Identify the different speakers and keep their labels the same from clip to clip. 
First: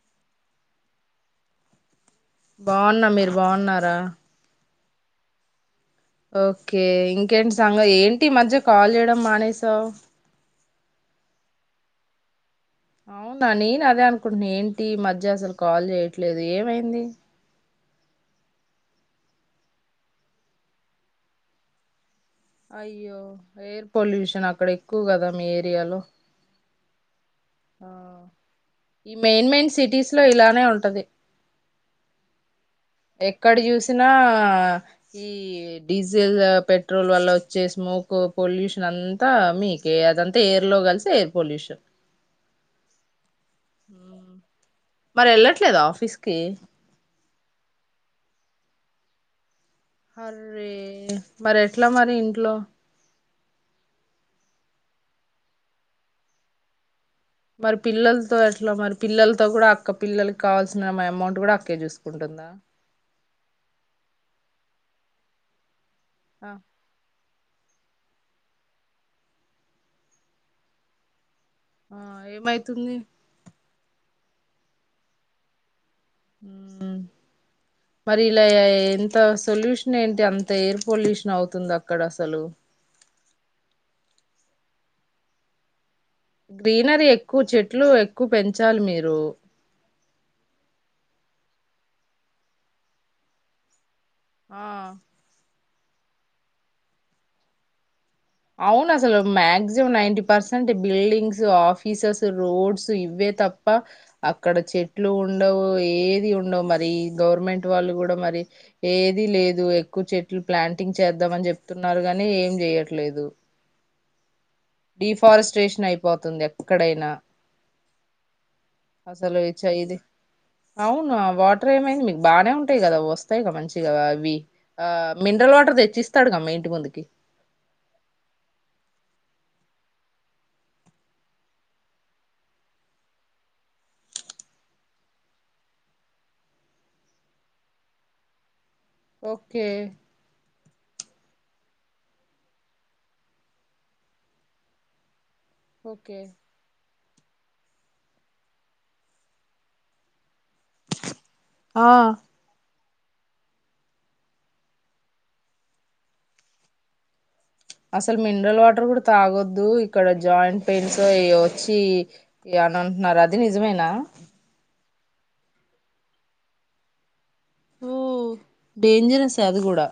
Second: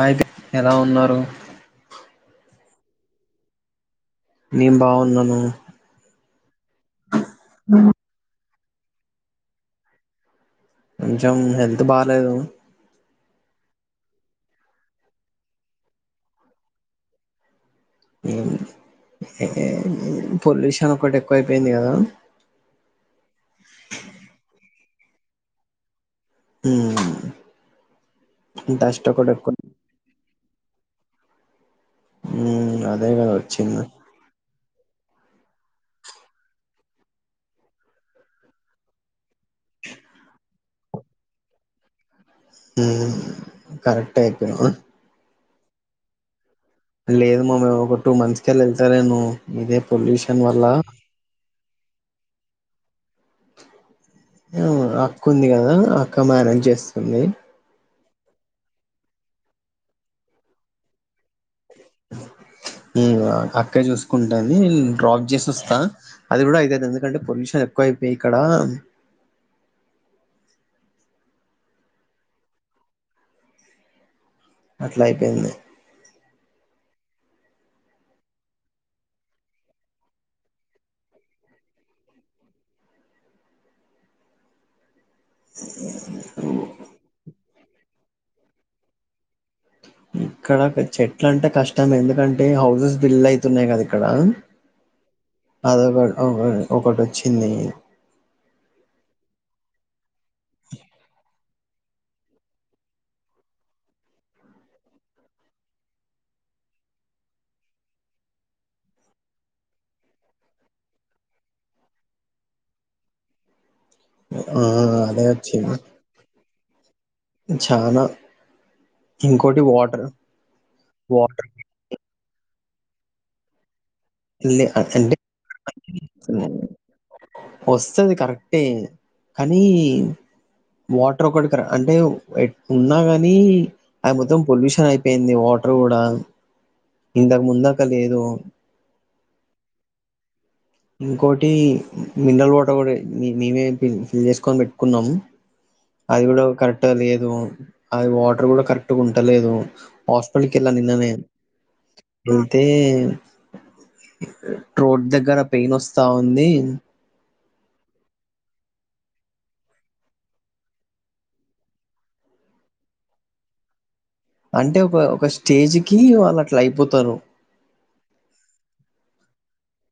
Speaker 1: అయితే ఎలా ఉన్నారు.
Speaker 2: బావున్న మీరు బావున్నారా
Speaker 1: నేను బాగున్నాను
Speaker 2: ఓకే ఇం కేంటి సంగ ఏంటి ఈ మధ్య కాల్ చేయడం మానేసావ్
Speaker 1: కొంచెం హెల్త్ బాలేదు
Speaker 2: అవునా నేను అదే అనుకుంటున్నా ఏంటి ఈ మధ్య అసలు కాల్ చేయట్లేదు ఏమైంది
Speaker 1: ఏం ఎ ఎ పొల్యూషన్ ఒకటి ఎక్కువయిపోయింది కదా
Speaker 2: అయ్యో ఎయిర్ పొల్యూషన్ అక్కడే క్కువ కదా మీ ఏరియాలో
Speaker 1: మ్మ్
Speaker 2: ఆ ఈ మెయిన్
Speaker 1: ఎక్కువ
Speaker 2: మెయిన్ సిటీస్ లో ఇలా నే ఉంటది
Speaker 1: మ్మ్
Speaker 2: ఎక్కడ చూసినా ఈ డీజిల్ పెట్రోల్ వల్ల వచ్చే స్మోక్ పొల్యూషన్ అం తా మీకే అదంతా ఎ లో కలిసి ఎయిర్ పోల్యూషన్
Speaker 1: హ్మ్ కరెక్టే చెప్పినావ్
Speaker 2: మరి వెళ్ళట్లేదా ఆఫీస్ కి
Speaker 1: లేదు మా ఒక టూ మంత్స్ కెళ్ళి వెళ్తలేను
Speaker 2: అర్రే మరి ఎట్లా మరి ఇ ట్లో
Speaker 1: మ్ అక్క ఉంది కదా అక్క మేనేజ్ చేస్ ది
Speaker 2: మరి పిల్లలతో ఎట్లా మరి పిల్లలతో కూడా అక్క పిల్లలకి కావాల్సిన అమౌంట్ కూడా అక్
Speaker 1: ఉమ్ అక్కే చూసుకుంట్ దాన్ని డ్రాప్ జేసొస్తా అది
Speaker 2: ఆ
Speaker 1: కూడా [unintelligible] ఎందుకంటే పొల్యూష్ ఎక్కువైపోయిక్కడ
Speaker 2: ఆ ఏమైతుంది
Speaker 1: అట్ల అయ్ పోయింది
Speaker 2: ఉమ్ మరి ఇలా ఎంత సొల్యూషన్ ఏంటి అంత ఎయిర్ పొల్యూషన్ అవుతుంది అక్కడ అసలు గ్రీనరీ ఎక్కువ చెట్ ట్లు ఎక్కువ పెంచాలి మీరు
Speaker 1: ఇక్కడ పె-చెట్లంటే కష్టం ఎందుకంటే హౌజెస్ బిల్డ్ అయితున్నాయి కద
Speaker 2: ఆ
Speaker 1: ఆధార్ కార్డ్ ఆ వే ఒకటొచ్చింది
Speaker 2: అవును అస్లు maximum ninety percent buildings offices roads ఇవే తప్ప అక్కడ చెట్లు ఉండవు ఏదీ ఉండవు మరి గవర్నమెంట్ వాళ్ళు కూడా మరి ఏదీ లేదు ఎక్కువ చెట్లు ప్లాంటింగ్ చేద్దాం అని చెప్తున్నారు కానీ ఏం చేయ ట్లేదు
Speaker 1: ఆ అదే వచ్చింది
Speaker 2: డీఫారెస్ట్రేషన్ అయిపోతుంది ఎక్కడైనా
Speaker 1: చానా
Speaker 2: అసలు ఈ
Speaker 1: ఇంకోటి
Speaker 2: చైది
Speaker 1: వాటర్
Speaker 2: అవును ఆ వాటర్ ఏమైంది మీకు బానే టాయి కదా అవి వస్తాయిగా మంచి టి గదా అవ్వి ఆ
Speaker 1: అంటే
Speaker 2: మినరల్ వాటర్ తెచ్చిస్తాడు గా మీ ఇంటి ముందుకి
Speaker 1: వస్తది కరెక్టే కానీ వాటర్ ఒకటికి అంటే ఉన్నా కానీ అవి మొత్తం పొల్యూషన్ ఐపోయింది వాటర్ గూడా ఇంతకు ముందాక లేదు
Speaker 2: ఓకే
Speaker 1: ఇంకోటి మినరల్ వాటర్ కూడా మేమే ఫిల్ చేసుకొని పెట్టుకున్నాము
Speaker 2: ఓకే
Speaker 1: అదికూడా కరెక్టే అది అది వాటర్ కూడా కరెక్ట్ గుంటలేదు హాస్ లోపల్ కెళ్లినా నిన్ననే
Speaker 2: ఆ
Speaker 1: వెళ్తే రోడ్ దగ్గర పెయిన్ వస్తా ఉంది
Speaker 2: అసలు మినరల్ వాటర్ కూడా తాగొద్దు ఇక్కడ జాయింట్ పెయిన్స్ అయి వచ్చి అని అంటున్నారు అది నిజమేనా
Speaker 1: అంటే ఒక ఒక స్టేజ్కీ వాళ్ళు అట్లా అయిపోతారు
Speaker 2: ఓ డేంజరస్ అది కూడా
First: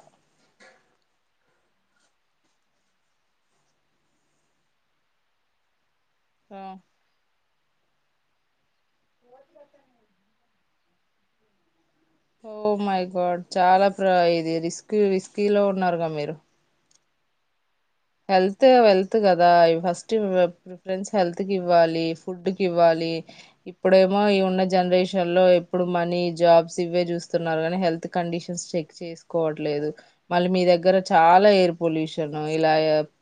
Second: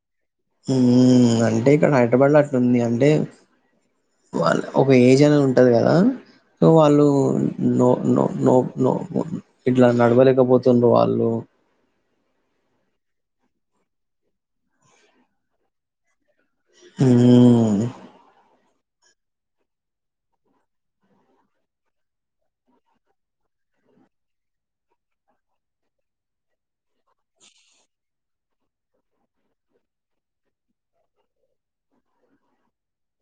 Speaker 1: హ్మ్ అంటే ఇక్కడ హైదరాబాద్లో అట్ల ఉంది అంటే వాళ ఒక ఏజ్ అనేది ఉంటది కదా తో వాళ్ళు నో నో నో నో ఇట్లా నడవలేకపోతుండ వాళ్ళు
Speaker 2: ఓ మైగాడ్ చాలా ప్ర ఇది రిస్కి రిస్కీ లో ఉన్నారుగా మీరు
Speaker 1: హ్మ్
Speaker 2: హెల్తే వెల్త్ కదా ఫస్ట్ ప్రిఫరెన్స్ హెల్త్ కి ఇవ్వాలి ఫుడ్ కి ఇవ్వాలి ఇప్పుడేమో ఈ ఉన్న జనరేషన్ లో ఎప్పుడు మనీ జాబ్స్ ఇవే చూస్తున్నారు కానీ హెల్త్ కండిషన్స్ చెక్ చేసుకోవట్లేదు మళ్ళీ మీ దగ్గర చాలా ఎయిర్ పొల్యూషన్ ఇలా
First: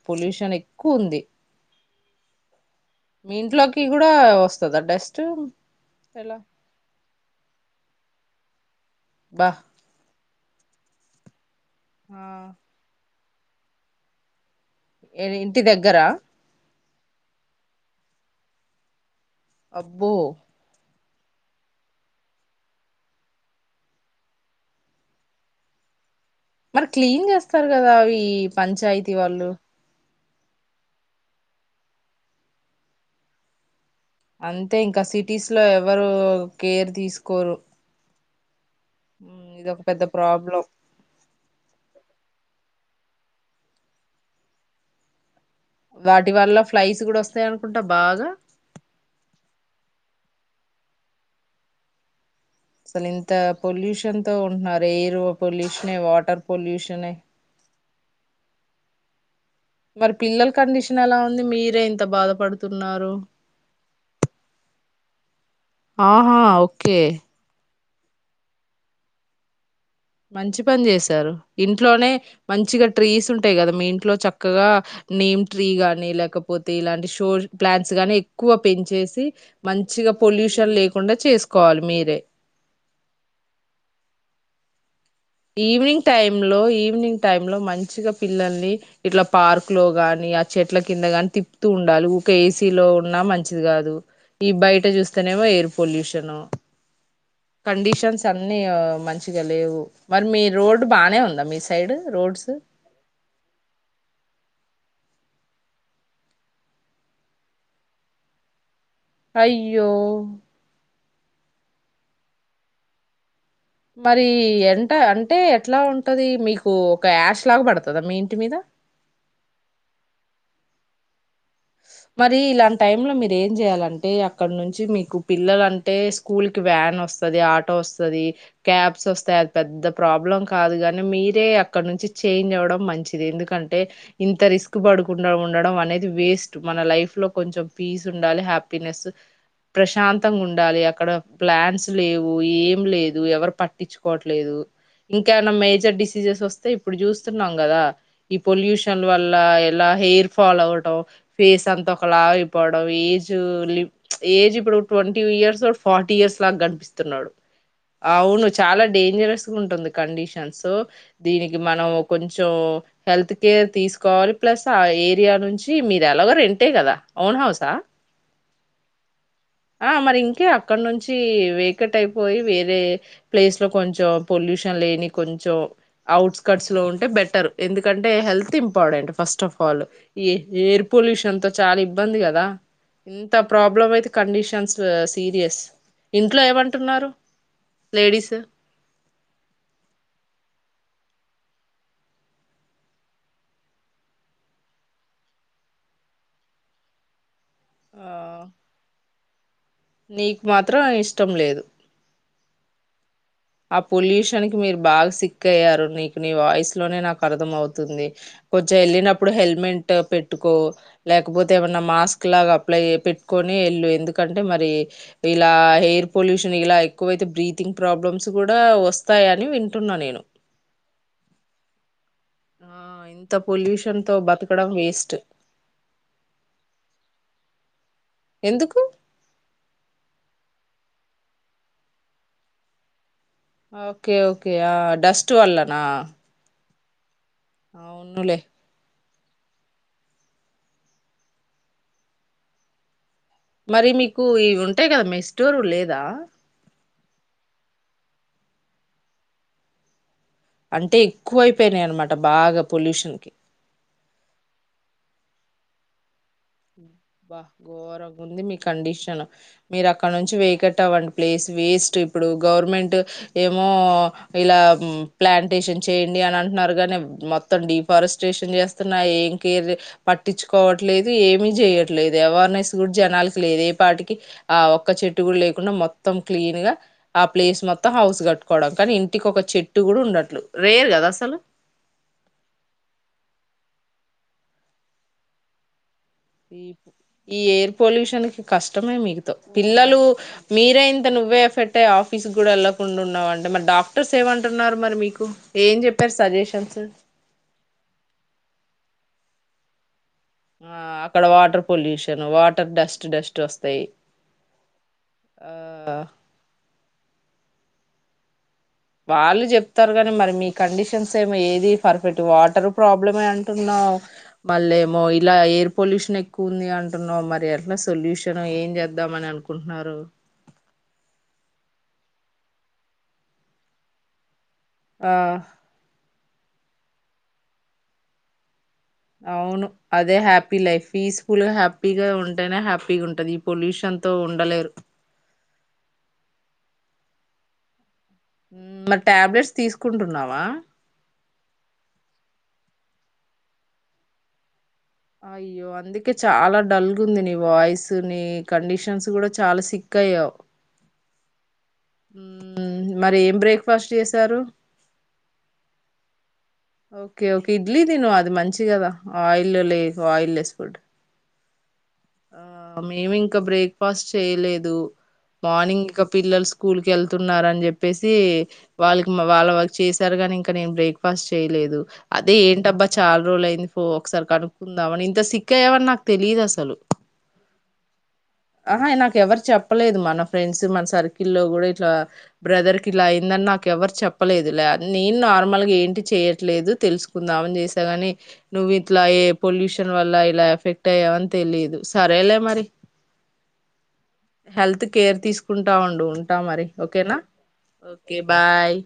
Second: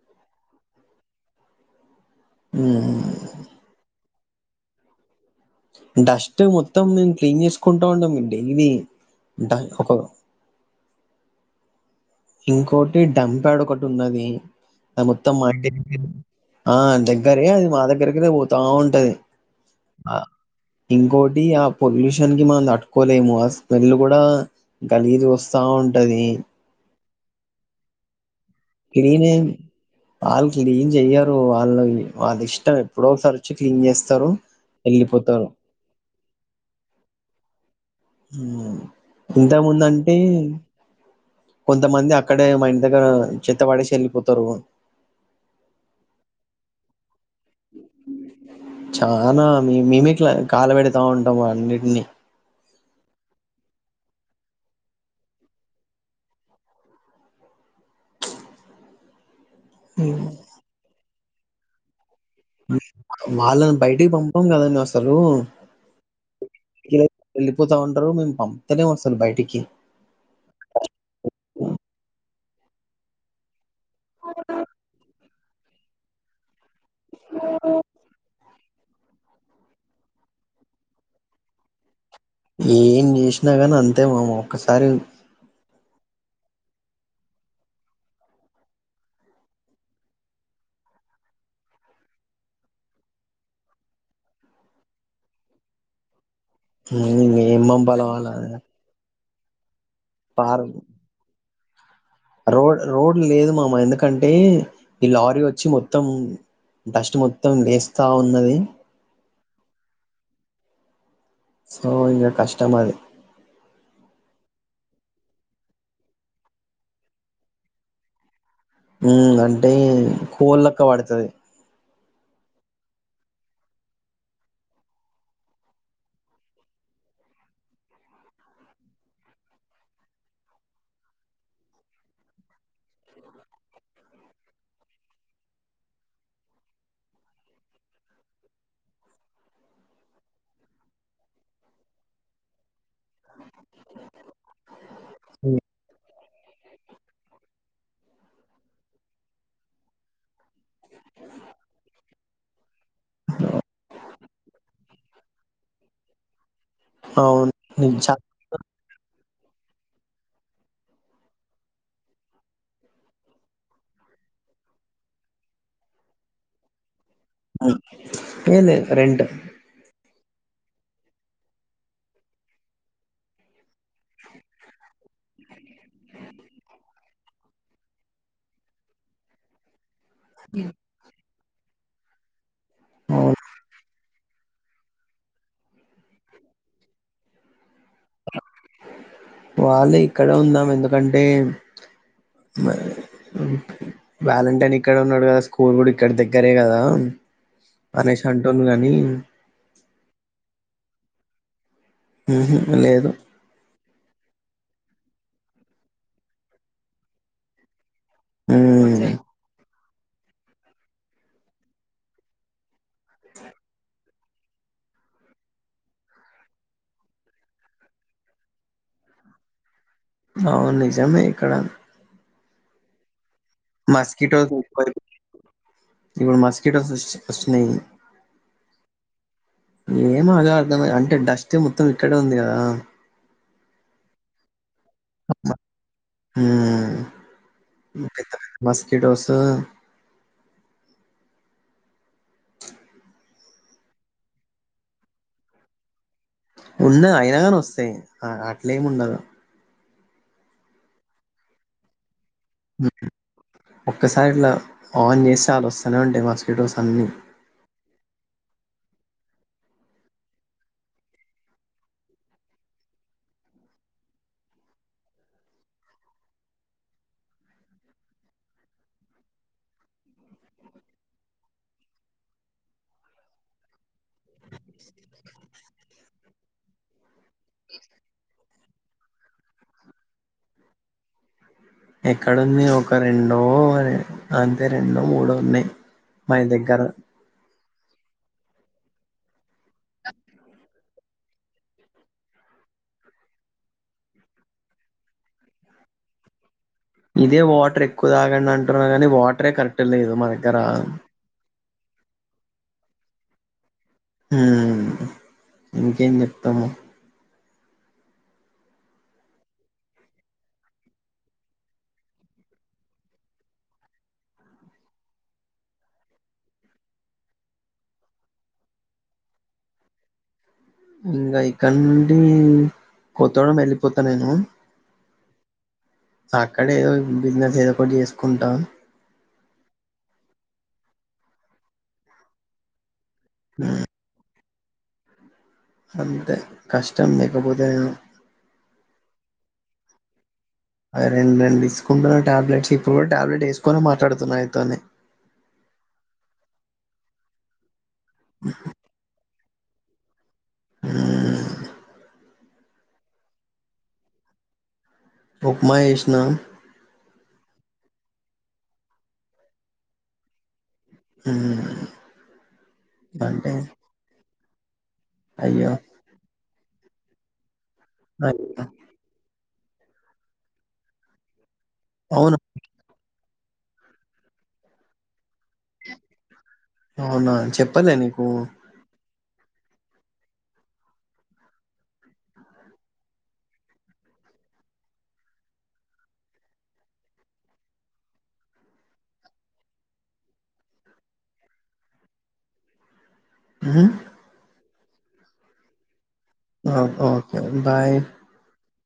Speaker 2: పొల్యూషన్ ఎక్కువ ఉంది
Speaker 1: హ్మ్.
Speaker 2: ఇంట్లోకి కూ డా వస్తదా డస్ట్ ఎలా
Speaker 1: డస్ట్ మొత్తం మేం క్లీన్ చేసుకుంట టోర్నమెంటా ఇది
Speaker 2: బా
Speaker 1: [unintelligible]
Speaker 2: ఆ
Speaker 1: ఇంకోటి డంప్డ ఒకటి ఉన్నది ఆ మొత్తం
Speaker 2: ఏ-
Speaker 1: మా
Speaker 2: ఇంటి దగ్గర
Speaker 1: ఆ దగ్గరే అది మా దగ్గరకినే పోతా ఉంటది
Speaker 2: అబ్బో
Speaker 1: ఇంకోొటి ఆ పొల్యూషన్ కి మనం తట్టుకోలేము ఆ స్మెల్ కూడా గలీజుగా వస్తా ఉంటది
Speaker 2: మరి క్లీన్ చేస్తారు కదా అవి పంచాయితీ వాళ్ళు
Speaker 1: ఆళ్ళు క్లీన్ జెయ్యరు వాళ్ళు వాల్లిష్టం ఎప్పుడో ఒకసారి వచ్చి క్లీన్ చేస్తారు
Speaker 2: అంతే ఇంకా
Speaker 1: వెళ్ళిపోతారు
Speaker 2: సిటీస్ లో ఎవరు కేర్ తీసుకోరు
Speaker 1: ఉ
Speaker 2: ఉమ్, ఇదొక పెద్ద
Speaker 1: ఇంతముందంటే
Speaker 2: ప్రాబ్లం
Speaker 1: కొంతమంది అ అక్కడే మా ఇన దగ్గర చెత్త పడేసి యెళ్ళిపోతారు
Speaker 2: వాటి వల్ల ఫ్లైస్ గూడా వస్తాయనుకుంటా బాగా
Speaker 1: చానా మేమే క్ల కాలబెడతా ఉంటాము అన్నింటిని
Speaker 2: అసలు ఇంత పొల్యూషన్ తో ఉంటున్నారు ఎయిర్ పొల్యూషనే వాటర్ పొల్యూషనే మరి పిల్లల కండిషన్ ఎలా ఉ ది మీరే యింత బాగా
Speaker 1: వాళ్ళని బయటికి పంపాం గదా వస్ అరు
Speaker 2: ఆహా ఓకే
Speaker 1: తా ఉంటరు మేము పంపుతలేము అసలు బయటికి
Speaker 2: మంచి పని జేశారు ఇంట్లోనే మంచిగా ట్రీస్ ఉంటాయి కదా మీ ఇంట్లో చక్కగా నీ ట్రీ గాని లేకపోతే ఇలాంటి షోజ్ ప్లాన్స్ గానీ ఎక్కువ పెంచేసి మంచిగ పొల్యూషన్ లేకుండా చేసుకోవాలి మీరే
Speaker 1: ఏం జేషినా గాని అంతే మామ ఒక్కసారి
Speaker 2: ఈవినింగ్ టైమ్ లో ఈవినింగ్ టైమ్ లో మంచిగా పిల్లల్ని ఇట్లా పార్క్ లో గాని ఆ చెట్ల కింద గాని తిప్పుతూ ఉండాలి ఊకె ఏసీలో ఉన్నా మంచిది గాదు ఈ బయట చూస్తేనేమో ఎయిర్ పొల్యూషను
Speaker 1: ఇ ఏం పంపలవళ
Speaker 2: చిగ లేవు మరి మీ రోడ్డు బానే ఉందా మీ టైడ్
Speaker 1: రోడ్ రోడు లేదు మామ ఎందుకంటే ఈ లారీ వచ్చి మొత్తం డస్ట్ మొత్తం లేస్తావున్నది
Speaker 2: అయ్యో...
Speaker 1: సో ఇంగ కష్టమది
Speaker 2: మరి ఎంట అంటే ఎట్లా ఉంటది మీకు ఒక యాష్ లాగ పడతదా మీ ఇంటి మీద
Speaker 1: ఉ అంటే కోల్లక్క పడతది
Speaker 2: మరి ఇలాంటి టైం లో మీరు ఏం జెయ్యాలంటే అక్కడ నుంచి మీకు పిల్లలు అంటే స్కూల్ కి వ్యాన్ వస్తది ఆటో వస్తది క్యాబ్స్ వస్తాయి అది పెద్ద ప్రాబ్లం కాదు కాని మీరే అక్కడ నుంచి చేంజ్ అవ్వడం మంచిది ఎందుకంటే ఇంత రిస్క్ పడకుండా ఉండడం అనేది వేస్ట్ మన లైఫ్ లో కొంచెం పీస్ ఉండాలి హ్యాపీనెస్ ప్రశాంతంగుండాలి అక్కడ ప్లాన్స్ లేవు ఏఏం లేదు ఎవరు పట్టించుకోవట్లేదు ఇంకానా మేజర్ డిసీజెస్ వస్తే ఇప్పుడు జూస్తున్నాం కదా ఈ పొల్యూషన్లు వల్ల ఎలా హెయిర్ ఫాల్ అవటం ఫేస్ అంత ఒకలాగ ఏజ్ ఏజ్ ఇప్పుడు ట్వంటీ ఇయర్స్ వోడు ఫార్టీ ఇయర్స్ లాగా కనిపిస్తున్నాడు
Speaker 1: అవును నిజ
Speaker 2: అవును చాలా డేంజరస్ కండిషన్స్ దీనికి మనం కొంచం హెల్త్ కేర్ తీకోవాలి ప్లస్ ఆ ఏరియా నుంచి మీ ఎలాగో రెంటే కదా
Speaker 1: ఏం లేదు రెంటు
Speaker 2: ఆ మరి ఇంకే అక్కడ నుంచి వేకట్ అయిపోయి వేరే ప్లేస్ లో అక్కడినుంచి వేకెట్ ఐపోయి వేరే ప్లేస్ లో కొంచెం పొల్యూషన్ లేని కొంచెం అవుట్స్కట్స్ లో ఉంటే బెటర్ ఎందుకంటే health important first of all ఏ ఏర్పు పుల్యూషన్ తో చాలా ఇబ్బంది కదా ఇంత
Speaker 1: అవును
Speaker 2: ప్రాబ్లమైతే కండిషన్స్ సీరియస్, ఇంట్లో ఏమంటున్నారు లేడీస్
Speaker 1: వాల్లె ఇక్కడ ఉందామ ఎందుకంటే వ్యాలంటైన్ ఇక్కడ ఉన్నడు కదా స్కూల్ కూడా ఇక్కడి దగ్గరే కదా
Speaker 2: ఆ,
Speaker 1: అనేశి అంటునుగానీ
Speaker 2: నీక్ మాత్రం ఇష్టం లేదు
Speaker 1: లేదు
Speaker 2: ఆ పొల్యూషన్ కి మీరు బాగా సిక్ అయ్యారు నీకు నీ వాయిస్ లోనే నాకు అర్థం అవుతుంది కొంచె
Speaker 1: ఉమ్
Speaker 2: వెళ్ళినప్పుడు హెల్మెట్ గ పెట్టుకో లేకపోతే ఏమన్నా మాస్క్ లా అప్లై పెట్కొని ఎల్లు ఎందుకు ఎ కంటే మరి ఇలా ఎయిర్ పొల్యూషన్ ఇలా ఎక్కువైతే బ్రీతింగ్ ప్రాబ్లమ్స్ కూడా వస్తాయని వింట
Speaker 1: అవును నిజమే ఇక్కడ
Speaker 2: ఆ ఇంత పొల్యూషన్ తో
Speaker 1: మాస్కటోస్
Speaker 2: బతకడం వేస్ట్
Speaker 1: ఇవడు మాస్కటోస్న్నా
Speaker 2: ఎందుకు
Speaker 1: ఏంగ అర్థం అంటే డస్ట్ మొత్తం ఇక్కడే ఉంది కదా
Speaker 2: ఓకే ఓకే ఆ డస్ట్ వళ్ళనా
Speaker 1: అ పె మ కె డోసు
Speaker 2: మరి మీకు ఇవి ఉంటాయి కదా మస్టోరు లేదా
Speaker 1: ఉంద అయినాగాని వస్తాయి అట్లే ఏమి ఉండదుా
Speaker 2: అంటే ఎక్కువ అయిపోయినాయి అనమాట బాగా పొల్యూషన్ కి
Speaker 1: ఒక్కసారి ఇలా ఆన్ చేసి చాలు వస్తా అంటే మా
Speaker 2: బహ గోర ఉంది మీ కండిషన్ మీరు అక్కడ నుంచి వేకట్టవడి ప్లేస్ వేస్ట్ ఇప్పుడు గవర్నమెంట్ ఏమో ఇలా ప్లాంటేషన్ చేయండి అని అంటున్నారు కాగానీ మొత్తం డిఫారెస్ట్రేషన్ చేస్తున్నా ఏం కేర్ పట్టించుకోవట్లేదు ఏమి చేయట్లేదు అవేర్నెస్ కూడా జనాలకి లేదు ఏ పాటికి ఆ ఒక్క చెట్టు కూడా లేకుండా మొ మొత్తం క్లీన్ గా ఆ ప్లేస్ మొత్తం హౌస్ కట్టుకోవడం కానీ ఇంటికి ఒక చెట్టు కూడా ఉండట్లు రేర్ కదా అసలు
Speaker 1: ఎక్కడుంది ఒక రెండో అంతే రెండో మూడో ఉన్నాయి మా దగ్గర
Speaker 2: ఈప్ ఈ ఏండ్ పొల్యూషన్కి కష్టమే మీకుతో పిల్లలు మీరే ఇంత నువ్వే ఎఫెట్టే ఆఫీస్కి కూడా వెళ్ళకుండా ఉన్నావుంటే మరి డాక్టర్స్ ఏమంటున్నారు మరి మీకు ఏం చెప్పారు సజెషన్స్
Speaker 1: ఇదే వాటర్ ఎక్కువ తాగండి అం కానీ వాటరే కరెక్ట్ గా లేదు మా దగ్గరా
Speaker 2: ఆ అక్కడ water pollution water dust dust వస్తాయి
Speaker 1: హ
Speaker 2: ఆ
Speaker 1: ఇంకేం చెప్తాము
Speaker 2: వాళ్ళు చెప్తారు కానీ మరి మీ కండిషన్స్ ఏమో ఏది పర్ఫెక్ట్ వాటర్ ప్రాబ్లం అంటున్నావు మళ్ళ ఏమో ఇలా ఎయిర్ పొల్యూషన్ ఎక్కువ ఉంది అంటున్నావు మరి ఎట్లా సొల్యూషన్ ఏం చేద్దామని అనుకుంటున్నారు
Speaker 1: ఇంక ఇక్కడ నుండి కొత్తోడం వెళ్ళిపోతా నేను
Speaker 2: ఆ
Speaker 1: అక్కడే ఏదో బిజినెస్ ఏదో ఒకటి చేసుకుంట
Speaker 2: అవును అదే హ్యాపీ లైఫ్ పీస్ఫుల్ గా హ్యాపీగా ఉంటేనే హ్యాప్ ఉంటది ఈ పొల్యూషన్ తో ఉండలేరు
Speaker 1: అంతే కష్టం లేకపోతే నేను
Speaker 2: ఊ మర్ టాబ్లెట్స్ తీసుకుంటున్నావా
Speaker 1: అ రెండ్ రెన్రెండు తీసుకున్న టాబ్లెట్స్ ఇప్పుడు కూడా టాబ్లెట్ ఎసుకొని మాట్లాడుతున్నా అయితోనే
Speaker 2: అయ్యో అందుకే చాలా డల్గు ఉంది నీ వాయిస్ తుని కండిషన్స్ కూడా చాలా సిక్క్కయ్యావ్
Speaker 1: ఊ
Speaker 2: ఊ మరి ఏం బ్రేక్ఫాస్ట్ చేసారు
Speaker 1: ఉప్మా ఎష్నా
Speaker 2: ఓకే ఓకే ఇడ్లీ తిను అది మంచి కదా ఆయిల్ లే ఆయిల్ లెస్ ఫుడ్
Speaker 1: ఊ
Speaker 2: ఆ మేమి ఇంకా బ్రేక్ఫాస్ట్ చేయలేద్ దు
Speaker 1: అయ్యో
Speaker 2: మార్నింగ్ ఇంకా పిల్లల్స్ స్కూల్ కి ఎళ్తున్నారని చెప్పి పేసి
Speaker 1: అయ్యో
Speaker 2: వాళ్కి మా వాళ వాళ్ చేశారు కాని ఇంకా నేను బ్రేక్ఫాస్ట్ చేయలేదు దు
Speaker 1: అవును
Speaker 2: అదే ఏంటబ్బా చాల్ రోల్ అయింది పో ఒకసారి కనుకుదమని ఇంత సిక్క్క అయవ్ అని నాకు తెలీయదు అసలు
Speaker 1: అవునా చెప్పలె నీకు
Speaker 2: ఆహా నాకు ఎవరు చెప్పలేదు మన ఫ్రెండ్స్ మన సర్కిల్లో గుడా ఇట్లా బ్రదర్కి ఇలా అయిందని, నాకు ఎవరు చెప్పలేదు, లే నేను నార్మల్గా ఏంటి చేయట్లేదు తెలుసుకుందామని చేసా, కానీ నువ్వు ఇట్లా ఏ పొల్యూషన్ వల్ల ఇలా ఎఫెక్ట్ అయ్యావని తెలిదు. సరేలే మరి
Speaker 1: హుహూ
Speaker 2: హెల్త్ కేర్ తీసుకుంటా ఉండు ఉంటాం మరి ఓకేనా
Speaker 1: ఓకే బాయ్
Speaker 2: ఓకే బాయ్